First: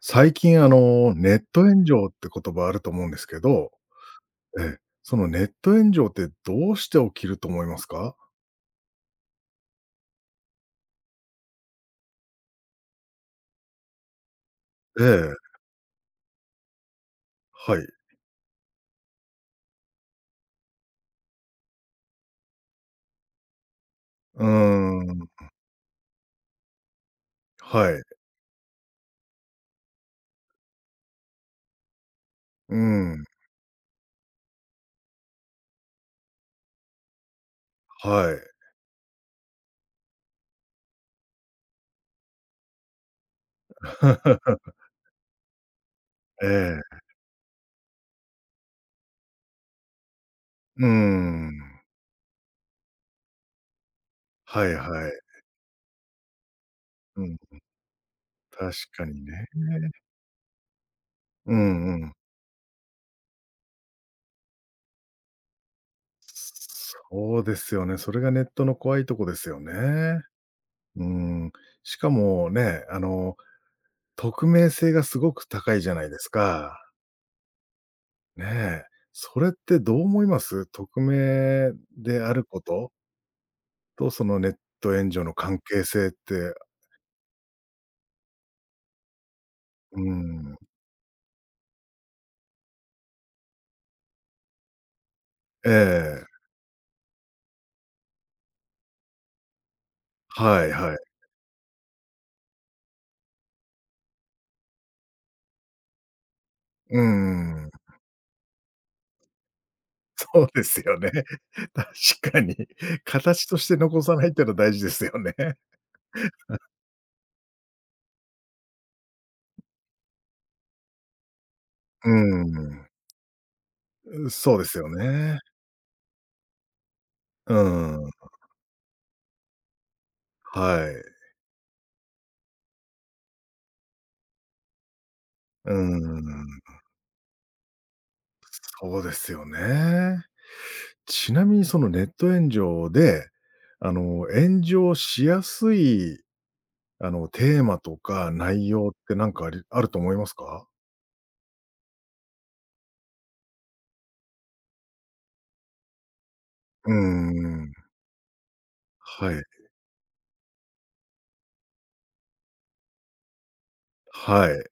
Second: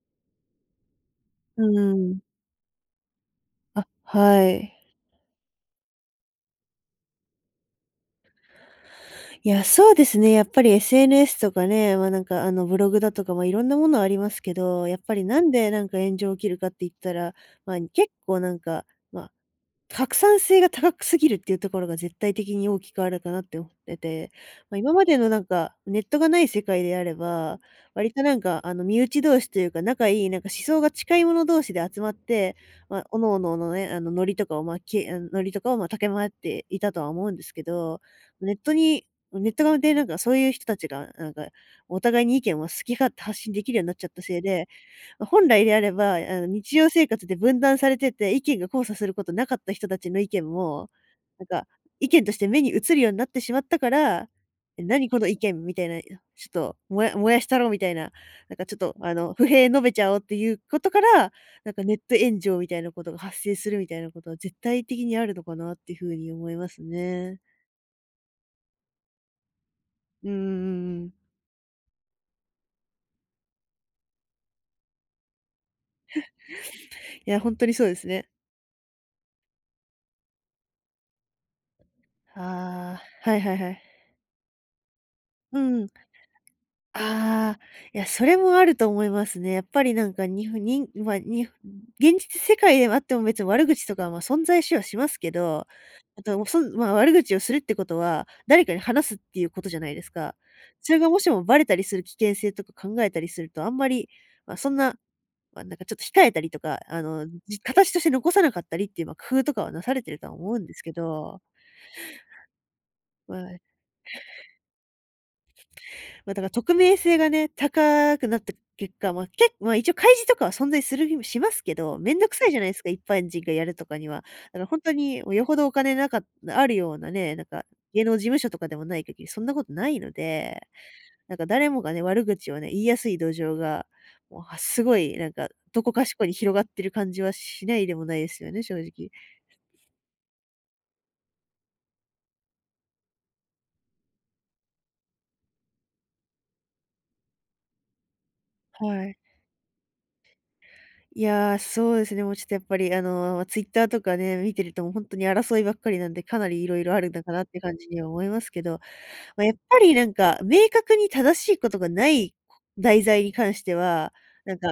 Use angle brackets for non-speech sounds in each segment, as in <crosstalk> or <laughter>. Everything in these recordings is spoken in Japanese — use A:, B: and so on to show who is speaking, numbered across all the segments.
A: 最近ネッ
B: う
A: ト炎上っ
B: ん。
A: て言葉あると思うんですけど、
B: あ、は
A: ええ、
B: い。
A: そのネット炎上ってどうして起きると思いますか？
B: いや、そうですね、やっぱり SNS とかね、なんかブログだとか、いろんなものありますけど、やっ
A: え
B: ぱり
A: え、
B: なんでなんか炎上起きるかって言ったら、ま、
A: はい。
B: 結構なんか、まあ拡散性が高くすぎるっていうところが絶対的に大きくあるかなって思ってて、
A: うー
B: 今まで
A: ん、
B: のなんか、ネットがない世界であれば、
A: はい。
B: 割となんか身内同士というか、仲いいなんか思想が近い者同士で集まって、
A: う
B: まあ、各
A: ん、
B: 々のノリとかを駆け回っていたとは思うんですけど、
A: はい。
B: ネットにネット側でなんかそういう人たちが、なんかお互いに意見を好き勝手発信できるようになっちゃったせいで
A: <laughs>
B: 本来であれば、
A: え
B: 日
A: え、
B: 常生活で分断されてて、意見が交差することなかった人たちの意見
A: うー
B: も、なん
A: ん、
B: か、意見として目に映るようになってしまったから、
A: はい
B: え、何
A: はい。
B: この意見みたいな、ちょっと
A: う
B: 燃
A: ん、
B: やしたろうみたいな、なんかち
A: 確
B: ょっと、
A: かに
B: 不
A: ね。
B: 平述べちゃおうっていうことから、
A: う
B: なんかネ
A: ん
B: ッ
A: うん。
B: ト炎上みたいなことが発生するみたいなことは絶対的にあるのかなっていうふうに思いますね。
A: そうですよね。それがネットの怖いとこですよね。
B: うん
A: う
B: ん
A: ん。しかもね、匿名性がすごく高いじゃないですか。
B: いや、本当にそうですね。
A: ねえ。それってどう思います？匿名であること
B: ああ、はいはいはい。
A: と、そのネット炎上の
B: う
A: 関係
B: ん
A: 性って、
B: ああ、いや、それもあると思いますね。やっぱり
A: うー
B: なんか、に
A: ん。
B: にまあ、に現実世界ではあっても別に悪口とかはまあ存在しはしますけど、あ
A: ええ。
B: と、そんまあ、悪口をするってことは、誰かに話すっていうことじゃないですか。
A: はい
B: そ
A: は
B: れが
A: い。
B: もしもバレたりする危険性とか考えたりすると、あんまり、まあ、そんな、まあ、なんかちょっと控えたりとか、
A: うーん。
B: 形と
A: <laughs>
B: して残さなかったりっていう、工夫とかはなされてるとは
A: そう
B: 思う
A: で
B: んで
A: す
B: すけ
A: よね。
B: ど、
A: <laughs> 確かに。<laughs>
B: ま
A: 形と
B: あ
A: して残さないっていうのは大事ですよね。<laughs>
B: ま、だから匿名性がね、高くなった結果、一応開示とかは存在するひしますけど、
A: うー
B: めんどくさいじゃないです
A: ん。
B: か、一般人がやるとかには。だ
A: そ
B: か
A: うで
B: らほ
A: す
B: ん
A: よ
B: とに、
A: ね。
B: よほどお金あるようなね、なん
A: う
B: か
A: ー
B: 芸能事
A: ん。
B: 務所とかでもない限りそんなことないので、
A: はい。
B: なんか誰もがね、悪口をね、言いやすい土壌が、もうすごいなんか、
A: うー
B: どこかしこに広がっ
A: ん。
B: てる感じはしないでもないですよね、正
A: そう
B: 直。
A: ですよね。ちなみにそのネット炎上で、炎上しやすいテーマとか内容っ
B: は
A: て
B: い。
A: なんかあると思いますか？
B: いやー、そうですね、もうちょっとやっぱり、あのー、t w i t t とかね、見てるともう本当に争いばっかりなんで、かなりいろい
A: う
B: ろあるのかなって
A: んうん
B: 感じには思いますけど、
A: はい。
B: やっぱりなんか、明確に正しいことがない題材に関しては、
A: は
B: なん
A: い。
B: か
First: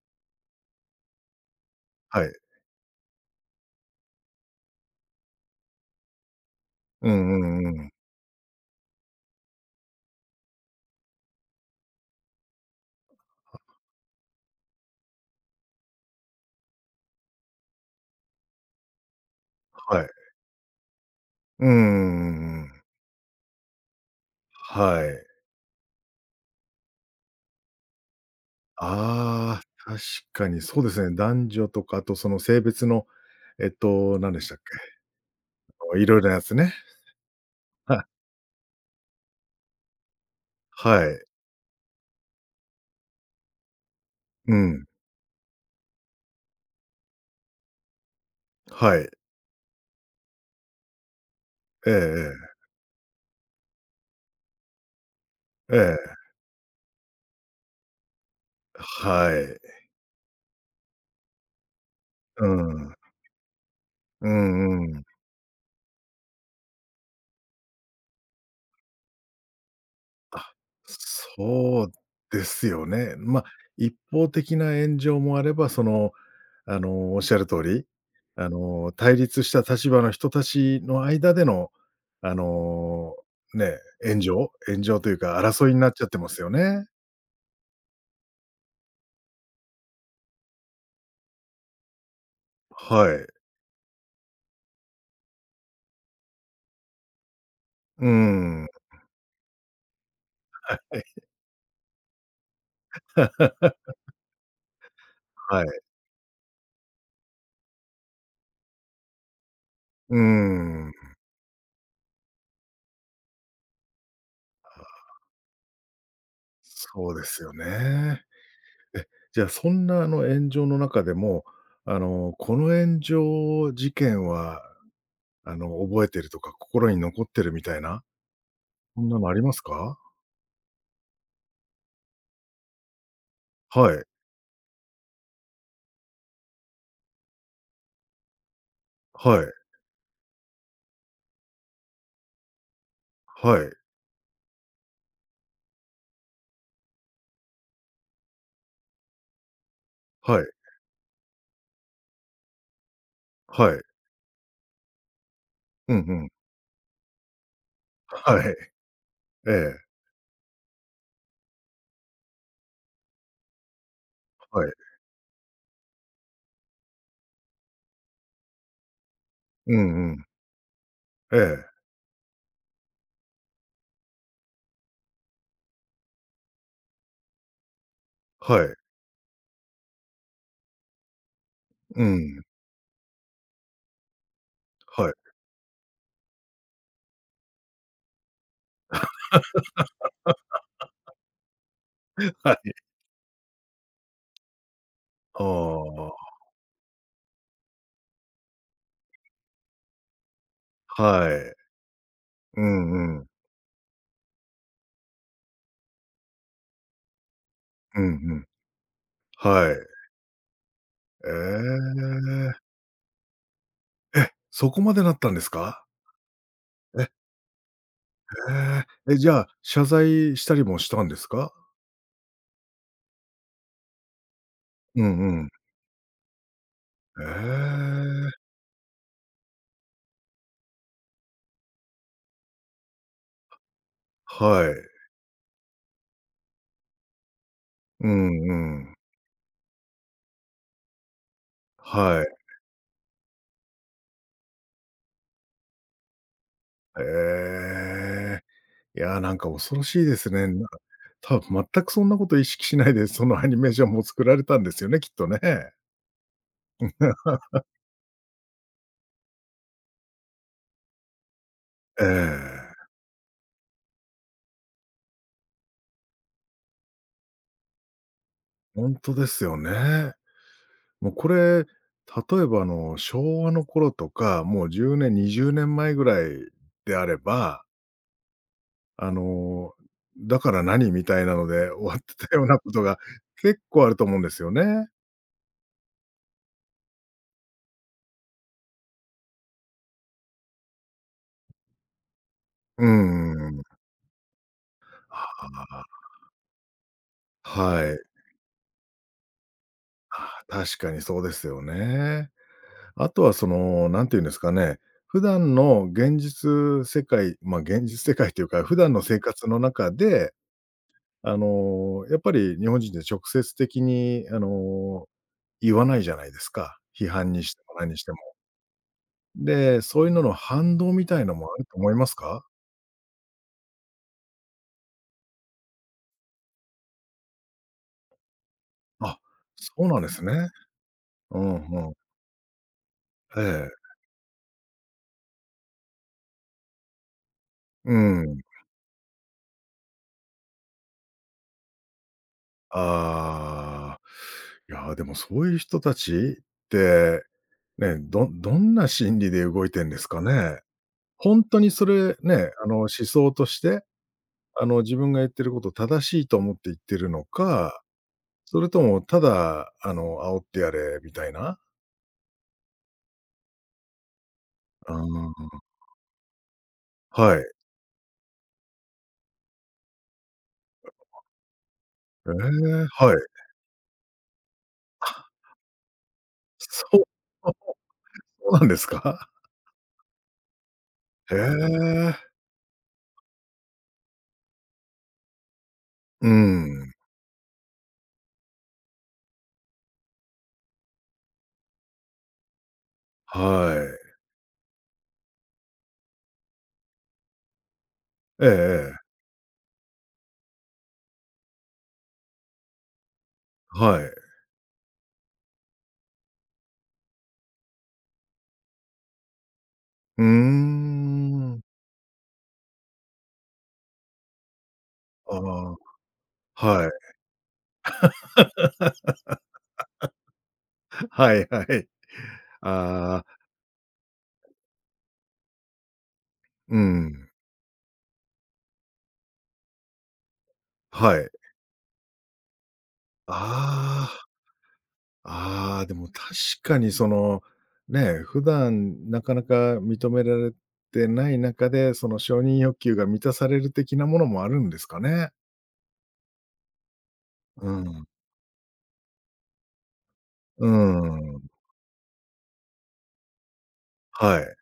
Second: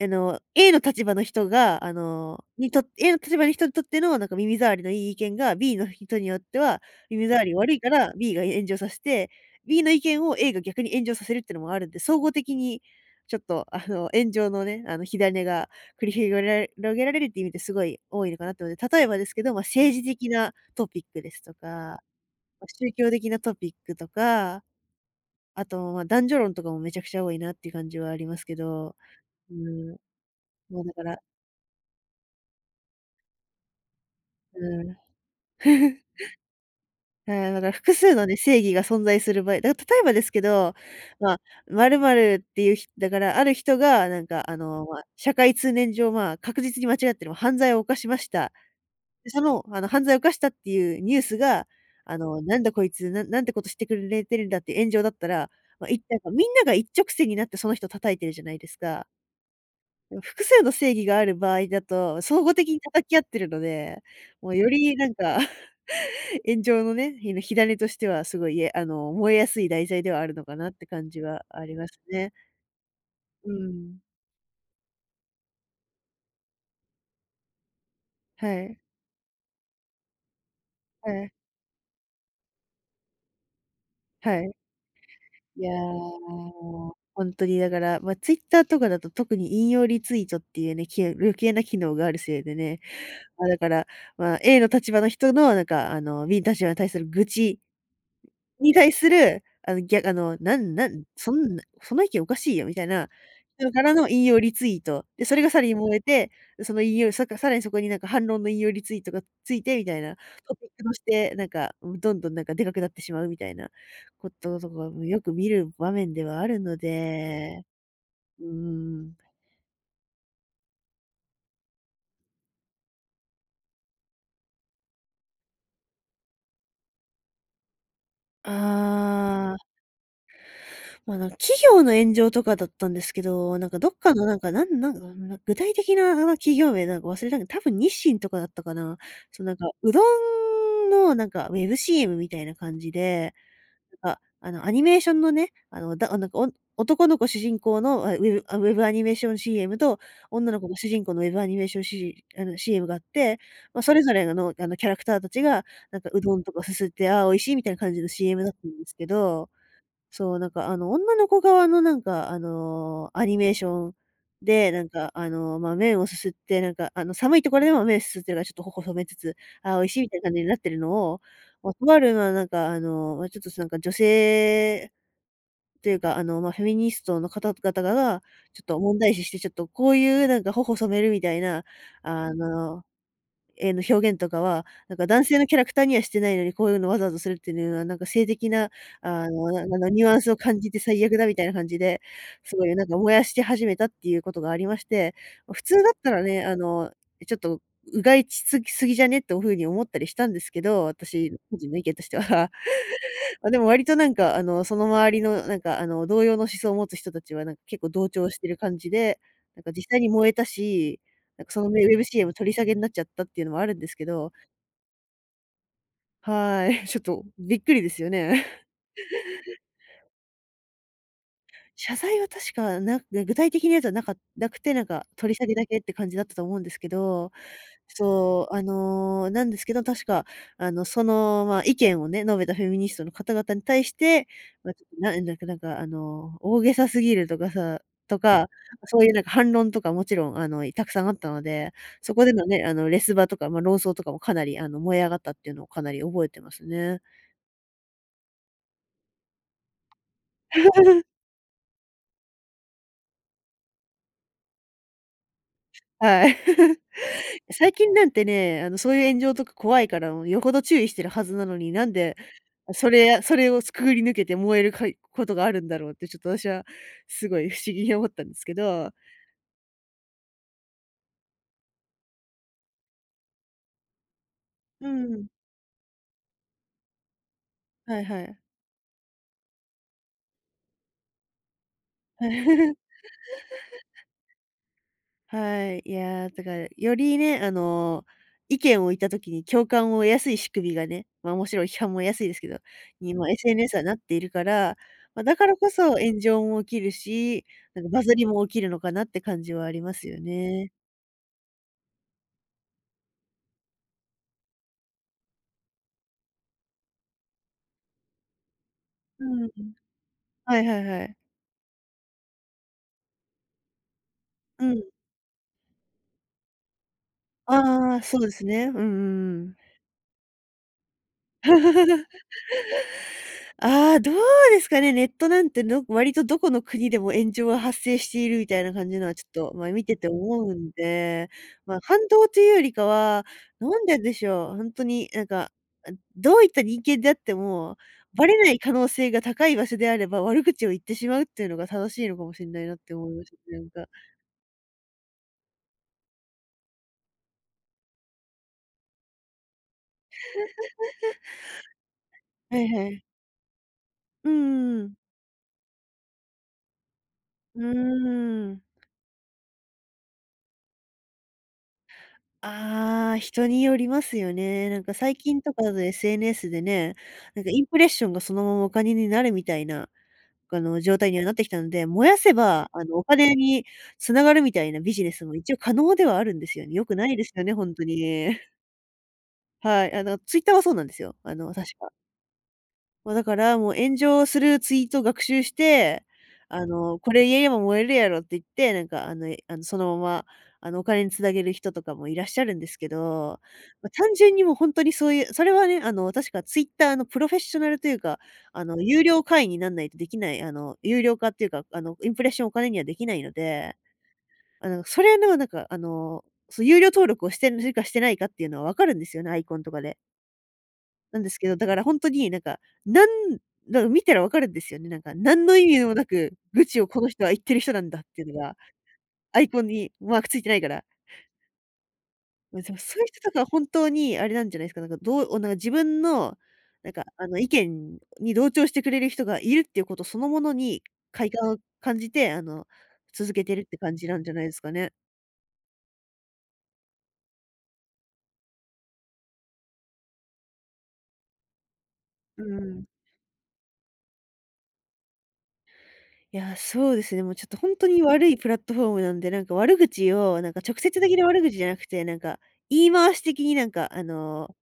B: あの、A の立場の人が、
A: はい。
B: A の立場の人にとってのなんか耳障りのいい意見が B の人によっては、
A: う
B: 耳障り
A: んう
B: 悪
A: ん
B: い
A: う
B: か
A: ん。
B: ら B が炎上させて、B の意見を A が逆に炎上させるってのもあるんで、総合的にちょっとあの、炎上のね、あの、火種が繰り広げられ広げられるっていう意味ですごい多いのかなって思って、例えばですけど、政治
A: はい。
B: 的なトピックですと
A: うんう
B: か、
A: んうん
B: 宗教的なトピックとか、
A: はい。
B: あと、男女論とかもめちゃくちゃ多いなっていう感じはありますけど、う
A: ああ、
B: ーん、
A: 確かにそ
B: も
A: う
B: う
A: で
B: だか
A: すね。
B: ら
A: 男女とか、あとその性別の、何でしたっ
B: うん。
A: け、
B: <laughs>
A: いろいろなやつね。
B: ああ、だから複
A: は
B: 数
A: い。
B: のね、正義が存在する場合、だから例えばですけど、
A: はい。
B: まあ、〇〇っていうだからある人がなんか
A: う
B: あの、
A: ん。
B: 社会通念上、まあ、確実に間違ってる犯罪を犯しました。
A: はい。
B: で、その、あの、犯罪を犯したっていうニュースが、
A: え
B: あ
A: ええ
B: の、なんだこいつ、なんてことしてくれてるんだって炎上だったら、
A: え。え
B: まあ、
A: え。
B: なんかみんなが一直線になってその人叩いてるじゃないですか。
A: はい。
B: でも複数の正義がある場合だと、総
A: う
B: 合的に
A: ん。
B: 叩き合ってるので、
A: う
B: もうよ
A: ん
B: り
A: うん。
B: なんか炎上のね、火種としてはすごい、えあの、燃えやすい題材ではあるのかなって感じはあり
A: そ
B: ま
A: う
B: すね。
A: ですよね。まあ、
B: う
A: 一
B: ん。
A: 方的な炎上もあれば、その、おっしゃる通り、
B: はい。
A: 対立した立場の人たちの
B: はい。
A: 間での、あの、ね、炎
B: は
A: 上
B: い。
A: 炎上というか
B: い
A: 争
B: や、
A: いになっちゃってますよね。
B: ほんとにだから、Twitter とかだと特に引用リツイートっていうね、余計な機能があるせいでね、
A: はい。
B: ま、だから、ま、A の立場の人のなんか、あの、B の立場に対する愚痴
A: うん。
B: に対する、あの、ぎゃあの、なんなんそんなその意見おかしいよみたいな人から
A: <laughs>
B: の引用リツイート。で、それがさ
A: は
B: らに
A: い。
B: 燃えて、その引用さかさらにそこになんか反論の引用リツイートがついてみたいな、
A: う
B: トピックと
A: ん。
B: して、なんか、どんどんなんかでかくなってしまうみたいなこととかもよく見る場面ではあるの
A: そうですよ
B: で。
A: ね。
B: うー
A: え、
B: ん。
A: じゃあそんなあの炎上の中でも、この炎上事件は覚えてるとか、心に残ってるみたいな、そんなのありま
B: あ
A: す
B: あ。
A: か？
B: まあ、なんか企業の炎上とかだったんですけど、なんかどっ
A: はい、
B: かのなんか、なんなんか、な具体的な、まあの、企業名なんか忘れたけど、多分日清とかだったかな。
A: は
B: そ
A: い、
B: のなんか、うどんのなんかウェブ CM みたいな感じで、
A: はい、
B: なんか、あの、アニメーションのね、あの、だなんか、お男の子主人公の、ウェブアニメーション CM と、
A: はい、
B: 女の子が主人公のウェブアニメーションシあの、CM があって、
A: は
B: ま
A: い。
B: あ、それぞれの、あの、キャラクターたちが、
A: うん
B: な
A: う
B: んかう
A: ん。
B: どんとかすすって、ああ、美味しいみたいな感じの
A: は
B: CM だっ
A: い。
B: たんですけ
A: <laughs>
B: ど
A: ええ、
B: そう、なんかあの、女の子側のなんかあの、アニメーション
A: は
B: で、
A: い。
B: なんかあの、まあ、麺をすすって、なんかあの、寒いところでも麺すすってるからちょっと頬染めつつ、あ
A: う
B: ー美味しいみ
A: んう
B: たいな
A: ん。
B: 感じになってるのを、
A: え
B: ま
A: え、
B: あ、とあるまあ、なんかあの、まあ、ちょっとなんか女性というか、あの、まあ、フェミニストの方々が、ちょ
A: は
B: っ
A: い。
B: と問題視して、ちょっとこういうなんか頬染めるみたいな、
A: う
B: あ
A: ん。
B: のーえーの、表現とかは、なんか
A: はい。
B: 男性のキャラクターにはしてないのに、こういうのわざわざするっていうのは、なんか性的な、あの、ななんだ、ニュアンスを感じて最悪だみたいな感じで、
A: <laughs>
B: す
A: は
B: ご
A: い。
B: いなんか燃やして始めたっていうことがありまして、
A: あ
B: ま普通だったら
A: あ、
B: ね、あの、ちょっとうがいしすぎすぎじゃねっていう風に思ったりしたんですけど、
A: は
B: 私
A: い。
B: 個人の意見としては。
A: うんうん。
B: あ、でも割となんか、その周りのなんか、同様の思想を持つ人たちはなんか結構
A: うん
B: 同調
A: う
B: し
A: ん。
B: てる感じで、なんか
A: はい。
B: 実際に燃えたし、
A: え
B: なんかそのね、ウェブ CM 取り
A: え。
B: 下げになっちゃったっていうのもあるんですけ
A: え、
B: ど、
A: そこまでなったんですか？
B: はい、<laughs> ちょっ
A: え、
B: とびっくりですよね。
A: ええ。え、じゃあ、謝罪したりもしたんです
B: <laughs>
A: か？
B: 謝罪は確か、具体的なやつはなくて、なん
A: う
B: か取り
A: んう
B: 下
A: ん。
B: げだけって感じだったと思うんですけ
A: え
B: ど、そ
A: え、
B: う、なんですけど、確か、その、まあ、意見をね、述べたフェミニストの方々に対して、
A: は
B: まあ、ちょっ
A: い。
B: と、大げさすぎるとかさ
A: う
B: とか、
A: んうん。
B: そういうなんか反論とかもちろん、たくさんあったので、そ
A: は
B: こで
A: い。
B: のね、レスバとか、まあ、論争とかもかなり、燃え上がったっていうのをかなり覚えてますね。
A: へえ。いや、なんか恐ろしいですね。なんか、
B: <laughs>
A: 多分全くそんなこと意識しないで、そのアニメーションも作られたんですよね、きっとね。
B: はい。
A: <laughs>
B: 最近なんてね、そういう炎上とか怖いから、もうよほど注意してるはずなのに、なん
A: え
B: で、そ
A: え、
B: れそれをくぐり抜けて燃えることがあるんだろうって、ちょっと私はすごい不思議に思ったんですけ
A: ほ
B: ど。
A: んとですよね。もうこれ、例えば昭和の頃とか、もう
B: う
A: 10年、
B: ん。
A: 20年前ぐらいであれば、
B: はいはい。
A: あの、だから何みたいなので終わってたようなこと
B: <laughs>
A: が結構あると思うんですよね。
B: はい。いや、だから、よりね、意見を言った時に共感を得やすい仕組みがね、ま、もちろん批判も得やすいですけど、
A: う
B: に、ま、
A: ん。
B: SNS はなっているから、ま、だか
A: は
B: らこそ炎上も起きるし、
A: あ、
B: なん
A: は
B: かバ
A: い。
B: ズりも起きるのかなって感じはありますよ
A: あ、
B: ね。
A: 確かにそうですよね。あとはその、なんていうんですかね、普段の現実世界、ま、現実世界というか、普段の生
B: う
A: 活
B: ん。
A: の中で、
B: はいはいはい。
A: やっぱり日本人って直接的に
B: うん。
A: 言わないじゃないですか。批判にしても何
B: あ
A: に
B: あ、
A: して
B: そうで
A: も。
B: すね。うんうんうん。
A: で、そういうのの反動みたいのもあると思いますか？
B: ああ、どうですかね、ネットなんて、割とどこの国でも炎上が発生しているみたいな感じのは
A: あ、
B: ちょっと、まあ、
A: そ
B: 見
A: う
B: て
A: なん
B: て
A: です
B: 思
A: ね。
B: うんで、
A: うん
B: まあ、
A: うん。
B: 反動というよりかは、
A: ええ。
B: なんででしょう、本当になんか、どういった人間であっても、
A: う
B: バレ
A: ん。
B: ない可能性が高い場所であれば、悪口を言ってしまうっていうのが正しいのかもしれないなって思いましたねなんか。
A: ああ。いや、でもそういう人たちって、ね、どんな心理で動いてんですかね？本当にそれね、
B: はいは
A: 思
B: い。
A: 想として、
B: うんうんうん。
A: 自分が言ってること正しいと思って言ってるの
B: う
A: か、
B: ー
A: そ
B: ん。
A: れともただ、煽ってやれみたいな。
B: ああ、人によりますよね。なん
A: う
B: か最
A: ー
B: 近と
A: ん。
B: かだと SNS でね、
A: は
B: なんか
A: い。
B: インプレッションがそのままお金になるみたいな、状態にはなってきたので、燃や
A: え
B: せば、
A: え、
B: お
A: は
B: 金
A: い。
B: に繋がるみたいなビジネスも一応可能ではあるんですよね。良
A: そ
B: く
A: う、
B: ないですよ
A: あ、
B: ね、ほんとに。
A: そうなんですか？
B: はい、ツイッターはそうなんですよ。
A: へ
B: 確か。
A: え。
B: まあ、だから、もう炎上するツイートを学習して、
A: うん。
B: これ言えば燃えるやろって言って、なんか、あの、えあの、そのまま、お金につなげる人とかもいらっしゃるんですけど、
A: は
B: まあ、単
A: い。
B: 純にもうそういうそれはね、確かツイッターのプロフェッショナルというか、
A: えええ
B: 有
A: え。
B: 料会員になんないとできない、有料化っていうか、インプレッションお金にはできないので、
A: はい。
B: それの、なんか、そう、有料登録をしてるかしてないかっていうのは分かるんですよね、アイコンとかで。
A: うー
B: なんですけど、
A: ん。
B: だから本当になんか、なんなんか見たらわかるんですよね。なんか、
A: あ
B: 何の意
A: あ、
B: 味もなく、愚痴を
A: はい。
B: この人は言ってる人なんだっていうのが、アイコンにマークついてないから。
A: <laughs> はいはい。
B: ま、でもそういう人
A: ああ、
B: とかは本当にあれなんじゃないですか、なんかどうなんか自分の、
A: うん。
B: 意見に同調してくれる人がいるっていうことそのものに
A: は
B: 快
A: い。
B: 感を感じて、続けてるって感じ
A: あ
B: なんじ
A: あ。
B: ゃないですかね。
A: ああ、でも確かにその、ね、普段なかなか認められてない中で、その承
B: う
A: 認欲
B: ん。
A: 求が満たされる的なものもあるんですかね。
B: いや、そうですね。もうちょっと
A: う
B: 本当に
A: ん。
B: 悪いプラットフォームなんで、なんか悪口を、なんか
A: う
B: 直接的な悪口
A: ん。
B: じゃなくて、なんか言い回し的に
A: はい。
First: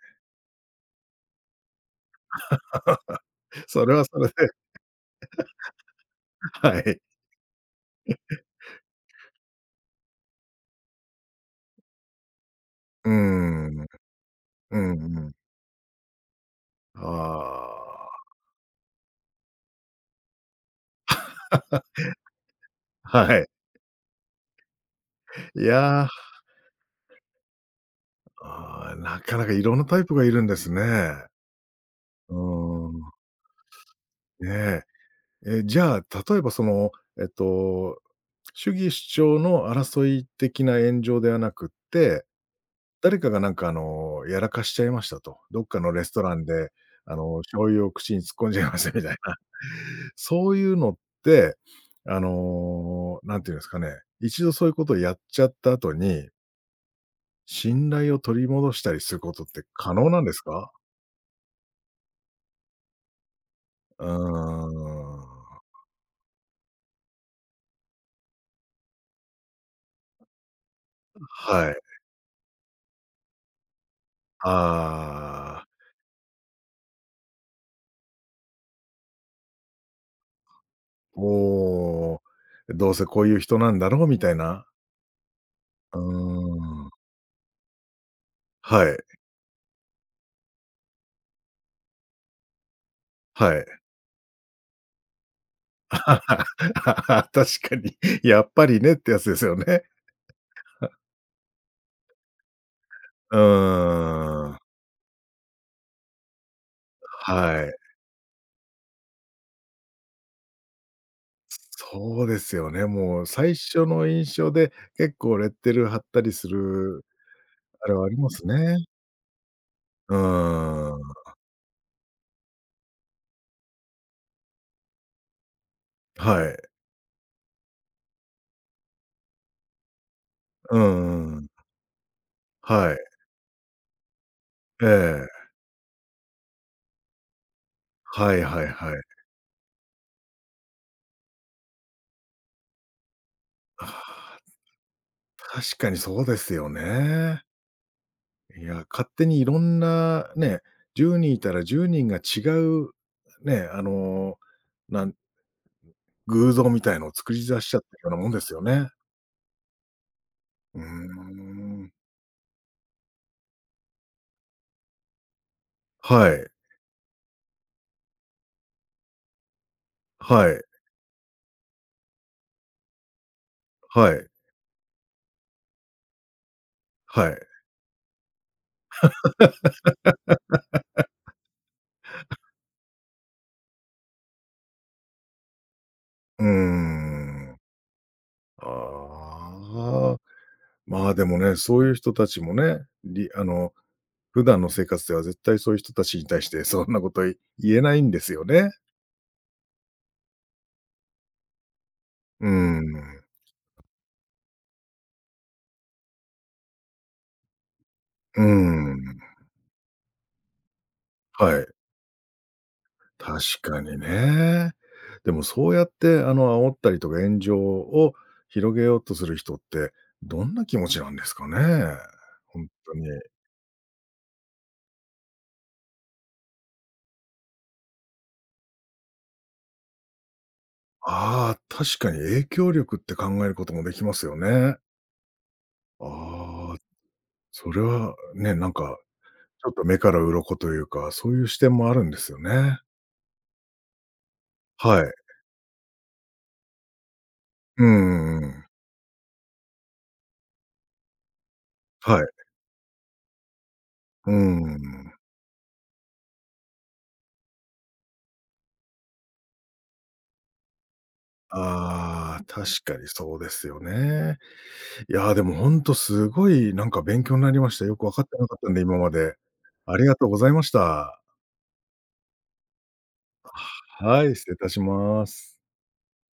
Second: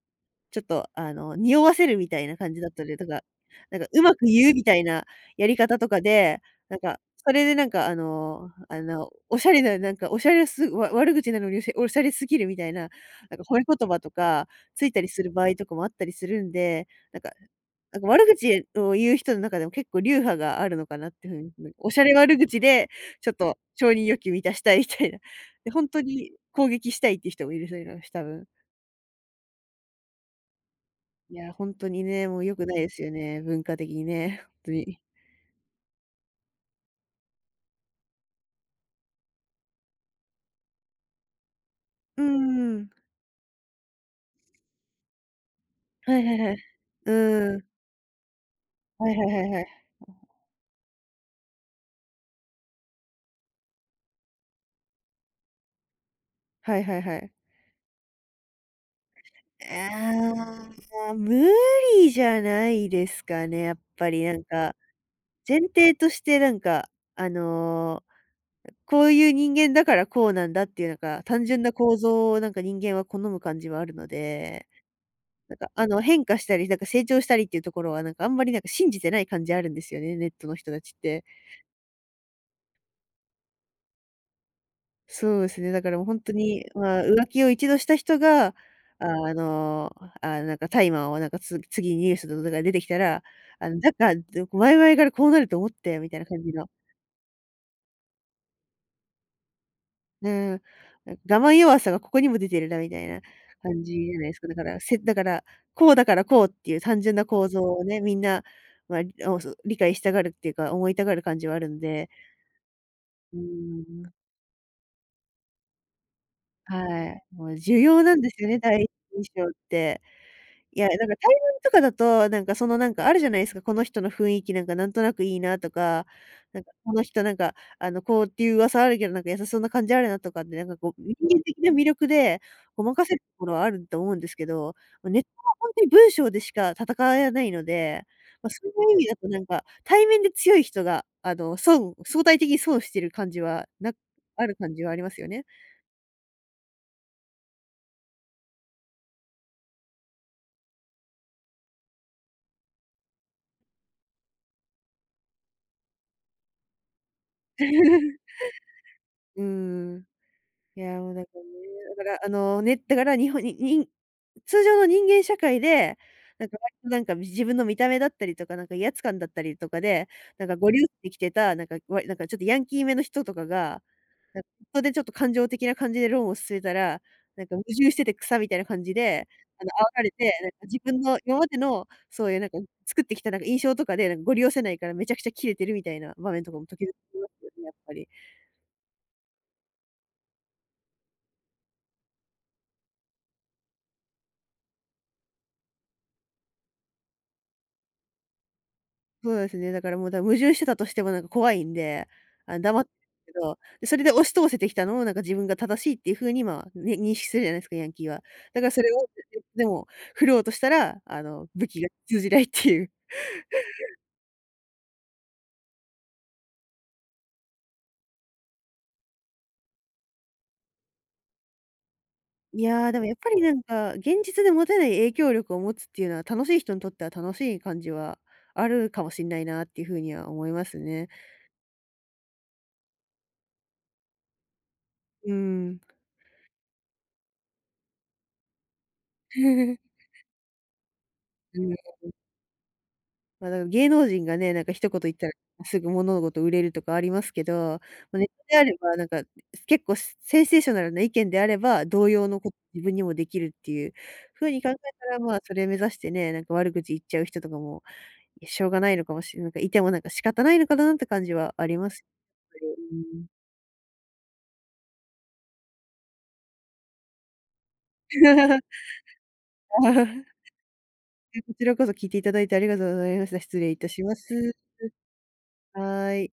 B: ちょっと匂わせるみたいな感じだったりとか、なん
A: そ
B: か
A: れ
B: う
A: は
B: ま
A: そ
B: く
A: れで
B: 言うみたいなやり方とかで、
A: <laughs>
B: なん
A: は
B: か、
A: い。
B: それでおしゃれな、なんかおしゃれすわ悪口なのに、おしゃれすぎるみたいな、
A: うー
B: なんか褒め
A: ん。
B: 言葉とか
A: う
B: つい
A: ん
B: たり
A: う
B: する
A: ん。
B: 場合とかもあったりするんで、なんか
A: あ
B: なんか悪口を言う人の中でも結構流派があるのかなっていうふうに、なんかおしゃれ悪口で、
A: あ、
B: ちょっ
A: はい。
B: と承認欲求満たしたいみたいな。
A: い
B: で、ほんと
A: や、
B: に攻撃したいっていう人もいるそういうのし、多分。
A: ああ、なかなかいろんなタイプがいるんですね。
B: いや、ほんとにね、
A: う
B: もう良くないで
A: ー
B: すよ
A: ん。
B: ね、文化的にね、ほんと
A: ね
B: に。
A: え。え、じゃあ、例えばその、えっと主義主張の争い的な炎上ではなくっ
B: う
A: て、
B: ーん。
A: 誰かがなんかやらかしちゃいましたと。どっかのレス
B: は
A: ト
B: いは
A: ラ
B: い
A: ン
B: はい。
A: で、
B: うーん。
A: 醤油を口に突っ込んじゃいましたみ
B: は
A: た
B: い
A: い
B: はい
A: な。
B: はいはい。
A: <laughs> そういうのって、なんていうんですかね、一度そういうことをやっちゃった後に、
B: はいはいはい。
A: 信頼を取り戻したりすることって可能なんです
B: あ
A: か？
B: あ、無理じゃないですかね、やっ
A: うー
B: ぱりなんか、
A: ん。
B: 前提としてなんか、あのこういう人間だからこうなんだっていうなんか、単純
A: は
B: な
A: い。
B: 構造をなんか人間は好む感じはあるので、
A: ああ、
B: 変化したり、なんか成長したりっていうところはなんかあんまりなんか信じてない感じあるんですよね、ネットの人たちって。
A: もう、どうせこういう人なんだろうみたいな。
B: そうですね、だから
A: う
B: もう本当に、
A: ーん。
B: まあ、浮気を一度した人が、
A: はい。
B: ああの、あ、なんかタイマーをなんか次にニュースとかで出てきたら、
A: はい。
B: だから、前々からこうなると思って
A: <laughs> 確
B: みたいな感じの、
A: かに、<laughs> やっぱりねってやつですよね。
B: うん。なんか我慢弱さがここにも出てるなみたいな
A: う
B: 感じじゃないですか。
A: ー
B: だ
A: ん。
B: から、こうだからこうっていう単純な構造
A: はい。
B: をね、みんな、まあ、りあお、そう、理解したがるっていうか、思いたがる感じはあるんで。
A: そうですよね。もう
B: うー
A: 最初の
B: ん、
A: 印象で結構レッテル貼ったりする、
B: はい。もう重
A: あれ
B: 要
A: はあ
B: な
A: り
B: んで
A: ま
B: す
A: す
B: よね、第
A: ね。
B: 一印象って。
A: う
B: いや、な
A: ー
B: んか
A: ん。
B: 対面とかだと、なんかあるじゃないですか、この人の雰囲気なんかなんとなくいいなとか、
A: はい。
B: なんかこの人こうっていう噂あるけど、なんか優しそうな感じあるなとかって、なんか
A: う
B: こう人
A: んう
B: 間
A: ん。
B: 的な魅力でご
A: は
B: ま
A: い。
B: かせるところはあると思うんですけど、
A: え
B: ま、ネット
A: え。
B: はほんとに文章でしか戦えないので、
A: はい
B: ま、そ
A: はい
B: うい
A: は
B: う意
A: い。
B: 味だとなんか、対面で強い人が相対的に損してる感じは
A: あ
B: なあ
A: ー
B: る感じはありますよね。
A: 確かにそうですよね。いや、勝手にいろんなね、10人いたら10人が違う、ね、なん偶像みたいのを作り出しちゃったような
B: <laughs>
A: もんですよね。
B: うーん。
A: う
B: い
A: ー
B: や、もうだからね、
A: ん。
B: だから日本ににん通常の人間社会で、
A: は
B: なん
A: い。
B: か割となんか自分の見た目だったりとか、なんか威圧感だったりとかで、なん
A: は
B: か
A: い。
B: ご利用してきてた、なんかわなんかちょっとヤンキーめの人とかが、
A: はい。
B: なんかネットでちょっと感情的な感じで論を進めたら、
A: はい。
B: なんか矛盾してて草みたいな感じで、煽られて、なんか自分の今までのそういうなんか作ってきたなんか印象とかで、なんかご利用せないからめちゃくちゃキレてるみたいな場
A: う
B: 面
A: ー
B: とかも時々ありますよ
A: ん。
B: ね、やっぱり。
A: ああ。まあ、でもね、そういう人たちもね、りあの、普段の生活では絶対そういう人たちに対してそんなこと言えないんですよね。
B: そうですね。だからもう、矛盾してたとしてもなんか怖いんで、
A: うー
B: 黙って
A: ん。
B: るんですけど、で、それで押し通せてきたのを、なんか自分が正しいっていう風に、まあ、ね、認識するじゃないですか、ヤンキーは。
A: うー
B: だからそれを、
A: ん。
B: <laughs> でも振ろうとしたら、
A: は
B: 武
A: い。
B: 器が通じないっていう。
A: 確かにね。でもそうやって煽ったりとか炎上を広げようとする人って、どんな気持ちなんですかね？
B: <laughs>
A: ほ
B: い
A: ん
B: やー、
A: と
B: でも
A: に。
B: やっぱりなんか、現実で持てない影響力を持つっていうのは、楽しい人にとっては楽しい感じはあるかもしれないなっていう風には思いますね。
A: ああ、確かに影響力って考えることもできますよね。
B: うーん。
A: ああ、それはね、なんかちょっと目
B: <laughs>
A: から鱗というか、そういう視
B: う
A: 点
B: ん。
A: もあるんですよね。
B: まあ、だから芸能人がね、なんか一言
A: は
B: 言
A: い。
B: ったら、すぐ物事売れるとかありますけど、
A: う
B: まあ、ネット
A: んうんう
B: であ
A: ん。
B: れば、なんか、結構センセーショナルな意見であれば、同
A: は
B: 様
A: い。
B: のこと自分にもできるっていう
A: う
B: 風
A: ん
B: に
A: うん
B: 考え
A: う
B: た
A: ん。
B: ら、まあ、それ目指してね、なんか悪口言っちゃう人とかも、いや、しょうがないのかもしれない、なんかいてもなんか仕方ないのかなって感じはあります。
A: ああ、確
B: や
A: かに
B: っぱ
A: そうですよね。いやー、でもほんとすごいなんか勉強になりました。よく分
B: り
A: かっ
B: う
A: てなかっ
B: ん
A: たんで、今まで。ありがとうござ
B: <laughs>。
A: いました。
B: こちらこそ聞いていただいてありがとうございました。失礼いたしま
A: はい、失
B: す。
A: 礼いたします。
B: はーい。